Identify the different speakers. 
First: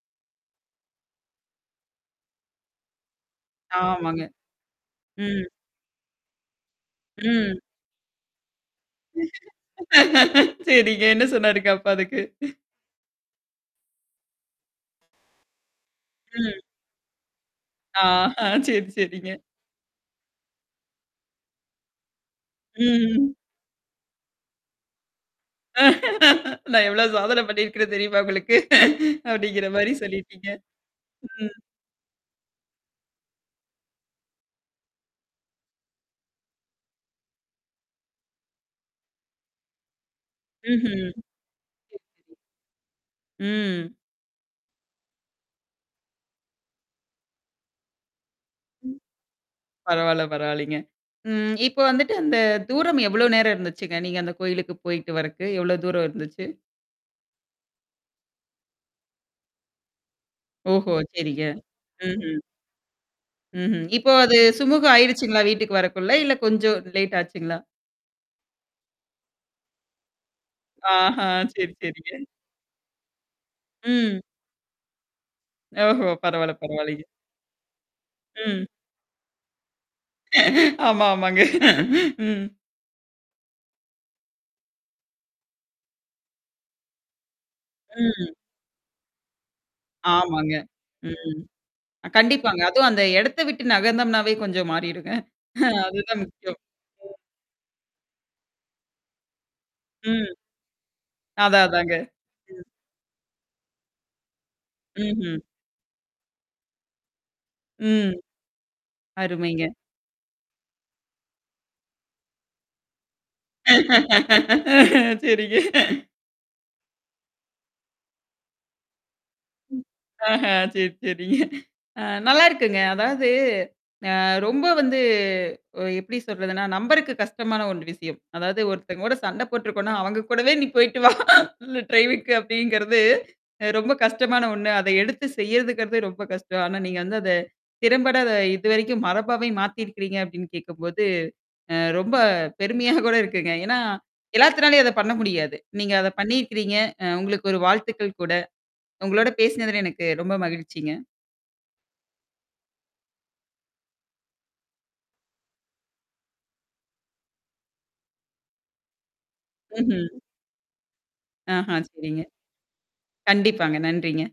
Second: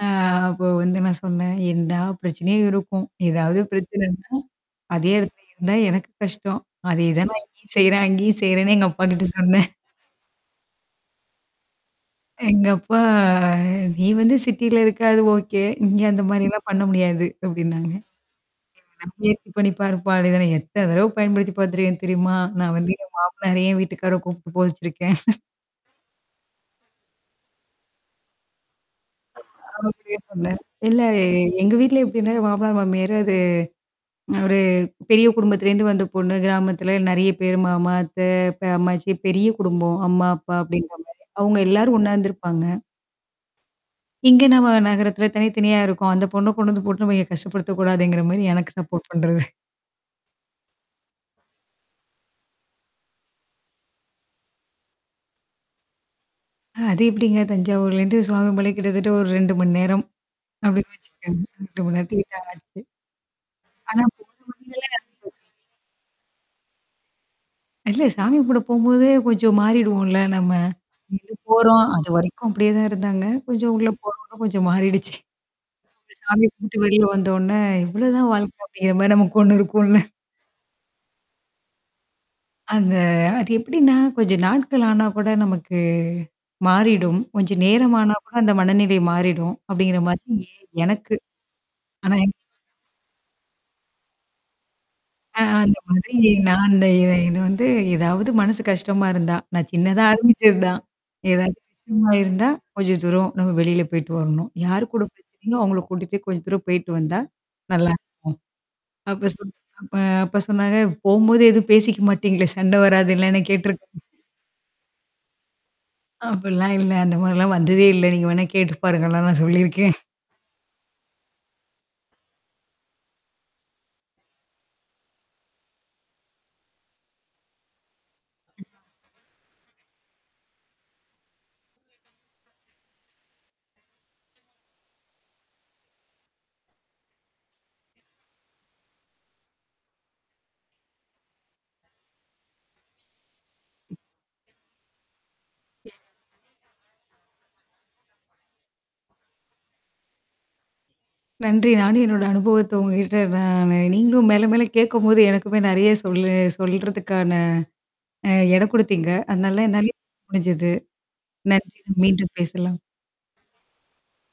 Speaker 1: அ அப்போ வந்து நான் சொன்னேன் "என்டா பிரச்சனைய இருக்கும். ஏதாவது
Speaker 2: ஆமாங்க.
Speaker 1: பிரச்சனைன்னா? அதே இடத்துல
Speaker 2: ம்.
Speaker 1: இருந்தா எனக்கு கஷ்டம். அதேதான் நான்
Speaker 2: ம்.
Speaker 1: இங்கயும் செய்றே, அங்கேயும் செய்றேன்னு" எங்க அப்பாகி ட்ட சொன்னேன்.
Speaker 2: சரிங்க என்ன சொன்னாருங்க அப்ப அதுக்கு?
Speaker 1: எங்கப்பா "நீ வந்து சிட்டில இருக்க அது ஓகே. இங்க அந்த
Speaker 2: ம்.
Speaker 1: மாரிலாம் பண்ண முடியாது" அப்டின்னாங்க.
Speaker 2: ஆஹ சரி,
Speaker 1: "எப்படியாவது
Speaker 2: சரிங்க.
Speaker 1: முயற்ச்சி பண்ணி பாருப்பா" அப்டினு சொன்ன, எத்தன தடவு பயன்படுத்தி பாத்துருக்கேன்னு தெரியுமா? நான் வந்து என்
Speaker 2: ம்.
Speaker 1: மாமனாரயே என் வீட்டுக்கார கூப்ட்டு போக வச்சிருக்கேன்.
Speaker 2: நான் எவ்ளோ சாதனை பண்ணியிருக்கிறேன்னு தெரியுமா உங்களுக்கு.
Speaker 1: அவ
Speaker 2: அப்டிங்கற மாரி
Speaker 1: [unintelligible]
Speaker 2: சொல்லிட்டீங்க.
Speaker 1: சொன்னேன். இல்ல எ
Speaker 2: ம்.
Speaker 1: எங்க வீட்ல எப்டின்னா மாமனாரு மாமியாரு அது அ ஒரு பெரிய குடும்பத்திலேந்து வந்த பொண்ணு, கிராமத்தல நெறைய பேரு மாமா, அத்தை, பெ அம்மாச்சி பெரிய குடும்பம். அம்மா, அப்பா அப்டிங்கற
Speaker 2: ம்ஹ்ம்.
Speaker 1: மாரி. அவங்க எல்லாரும் ஒண்ணாருந்திருப்பாங்க.
Speaker 2: ம்.
Speaker 1: இங்க நம்ம நகரத்துல தனி, தனியா இருக்கோம். அந்த பொண்ண கொண்டு வந்து கூட்னு போய் கஷ்டப்படுத்தக்கூடாதுங்கற மாரி எனக்கு
Speaker 2: ம்.
Speaker 1: சப்போர்ட் பண்றது.
Speaker 2: பரவால்ல பரவாயில்லிங்க. ம். இப்போ வந்துட்டு அந்த தூரம் எவ்ளோ நேரம் இருந்துச்சுங்க, நீங்க அந்த கோயிலுக்கு போயிட்டு வரக்கு? எவ்ளோ தூரம் இருந்துச்சு?
Speaker 1: அது எப்டிங்க தஞ்சாவூர்லேந்து சுவாமி மலை கிட்டத்தட்ட ஒரு 2 மணி நேரம்.
Speaker 2: ஓஹோ!
Speaker 1: அப்டின்னு
Speaker 2: சரிங்க. ம்ஹ்ம்.
Speaker 1: வச்சுருக்கங்க
Speaker 2: ம்ஹ்ம்.
Speaker 1: [unintelligible] ஆனா
Speaker 2: இப்போ அது
Speaker 1: போனவங்கள்ல
Speaker 2: சுமூகம்
Speaker 1: [unintelligible]
Speaker 2: ஆயிடுச்சுங்களா? வீட்டுக்கு வரக்குள்ள? இல்ல கொஞ்சம் லேட் ஆச்சுங்களா?
Speaker 1: இல்ல சாமி கும்பட போம்போதே கொஞ்சம் மாறிடுவோம்ல நம்ம. இது
Speaker 2: ஆஹான், சரி,
Speaker 1: போறோம்,
Speaker 2: சரிங்க.
Speaker 1: அதுவரைக்கும் அப்டியே தான் இருந்தாங்க. கொஞ்சம் உள்ள
Speaker 2: ம்.
Speaker 1: போனொண்ணே கொஞ்சம் மாறிடுச்சு.
Speaker 2: ஓஹோ!
Speaker 1: சாமி
Speaker 2: பரவால்ல
Speaker 1: கும்ட்டு வெளில
Speaker 2: பரவால்லிங்க.
Speaker 1: வந்தோனே இவ்ளோதான் வாழ்க்கை
Speaker 2: ம்.
Speaker 1: அப்டிங்கிற மாரி நமக்கு ஒண்ணு இருக்கும்ல.
Speaker 2: ஆமா, ஆமாங்க. ம்.
Speaker 1: அந்த அது எப்டின்னா, கொஞ்சம் நாட்கள் ஆனா கூட நமக்கு மாறிடும். கொஞ்சம் நேரம் ஆனா கூட
Speaker 2: ம்.
Speaker 1: அந்த மனநிலை மாறிடும். அப்டிங்கற மாரி
Speaker 2: ஆமாங்க,
Speaker 1: எனக்கு.
Speaker 2: ம்.
Speaker 1: ஆனா
Speaker 2: கண்டிப்பாங்க. அதும் அந்த எடத்த விட்டு நகர்ந்தம்னாவே கொஞ்சம் மாறிடுங்க.
Speaker 1: ஆன் அந்த மாதிரி
Speaker 2: அதுதான் முக்கியம்.
Speaker 1: நான் அந்த இ இது வந்து ஏதாவது மனசு கஷ்டமாருந்தா. நான் சின்னதா
Speaker 2: ம்.
Speaker 1: ஆரம்பிச்சது தான். ஏதாது
Speaker 2: அதான், அதாங்க.
Speaker 1: விஷயமா இருந்தா,
Speaker 2: ம்.
Speaker 1: கொஞ்சம் தூரம் நம்ம வெளில போய்ட்டு வரணும். யார் கூட
Speaker 2: ம்ஹ்ம்.
Speaker 1: பிரச்சனையோ, அவங்கள கூட்டிட்டு கொஞ்சம் தூரம் போய்ட்டு வந்தா,
Speaker 2: ம்.
Speaker 1: நல்லாருக்கும். அப்ப சொன்
Speaker 2: அருமைங்க.
Speaker 1: அப்ப அப்பா சொன்னாரு "போம்போது எதுவும் பேசிக்க மாட்டீங்களே! சண்டை வராதல்ல" கேட்டுருக்
Speaker 2: சரிங்க.
Speaker 1: அப்ட்லாம் இல்ல. அந்த மாரிலாம் வந்ததே இல்ல. நீங்க வேணா கேட்டு பாருங்கலாம் நான் சொல்லிருக்கேன்.
Speaker 2: ஆஹா! சரி, சரிங்க. அ நல்லாருக்குங்க. அதாவது, அ ரொம்ப வந்து எப்டி சொல்றதுன்னா, நம்பருக்கு கஷ்டமான ஒண்ண விஷயம். அதாவது ஒருத்தங்கோட சண்ட போட்ருக்கோனா, அவங்க கூடவே நீ போயி்டு வா ட்ரைவிக்கு, அப்டிங்கிறது ரொம்ப கஷ்டமான ஒண்ணு. அத எடுத்து செய்யறதுங்கறதே ரொம்ப கஷ்டம். ஆனா நீங்க வந்து அத திறம்பட இதுவரைக்கும் மரபாவே மாத்திருக்கிறீங்க அப்டின்னு கேட்கும்போது. அ ரொம்ப பெருமையா கூட இருக்குங்க. ஏன்னா, எல்லாத்துனாளையும் அத பண்ண முடியாது. நீங்க அத
Speaker 1: [unintelligible]
Speaker 2: பண்ணிருக்கிறீங்க. அ உங்களுக்கு ஒரு வாழ்த்துக்கள் கூட. உங்களோட பேசினதுல எனக்கு ரொம்ப மகிழ்ச்சிங்க.
Speaker 1: நன்றி. நானும் என்னோட அனுபவத்த உங்ககிட்ட. நானு நீங்களும் மேல, மேல கேட்கும்போது எனக்குமே நெறைய சொல்ல சொல்றதுக்கான இடம் குடுத்தீங்க. அதனால என்னாலியும்
Speaker 2: ம்ஹ்ம்.
Speaker 1: சொல்ல முடிஞ்சுது. நன்றி,
Speaker 2: ஆஹான், சரிங்க.
Speaker 1: மீண்டும் பேசலாம்.
Speaker 2: கண்டிப்பாங்க, நன்றிங்க.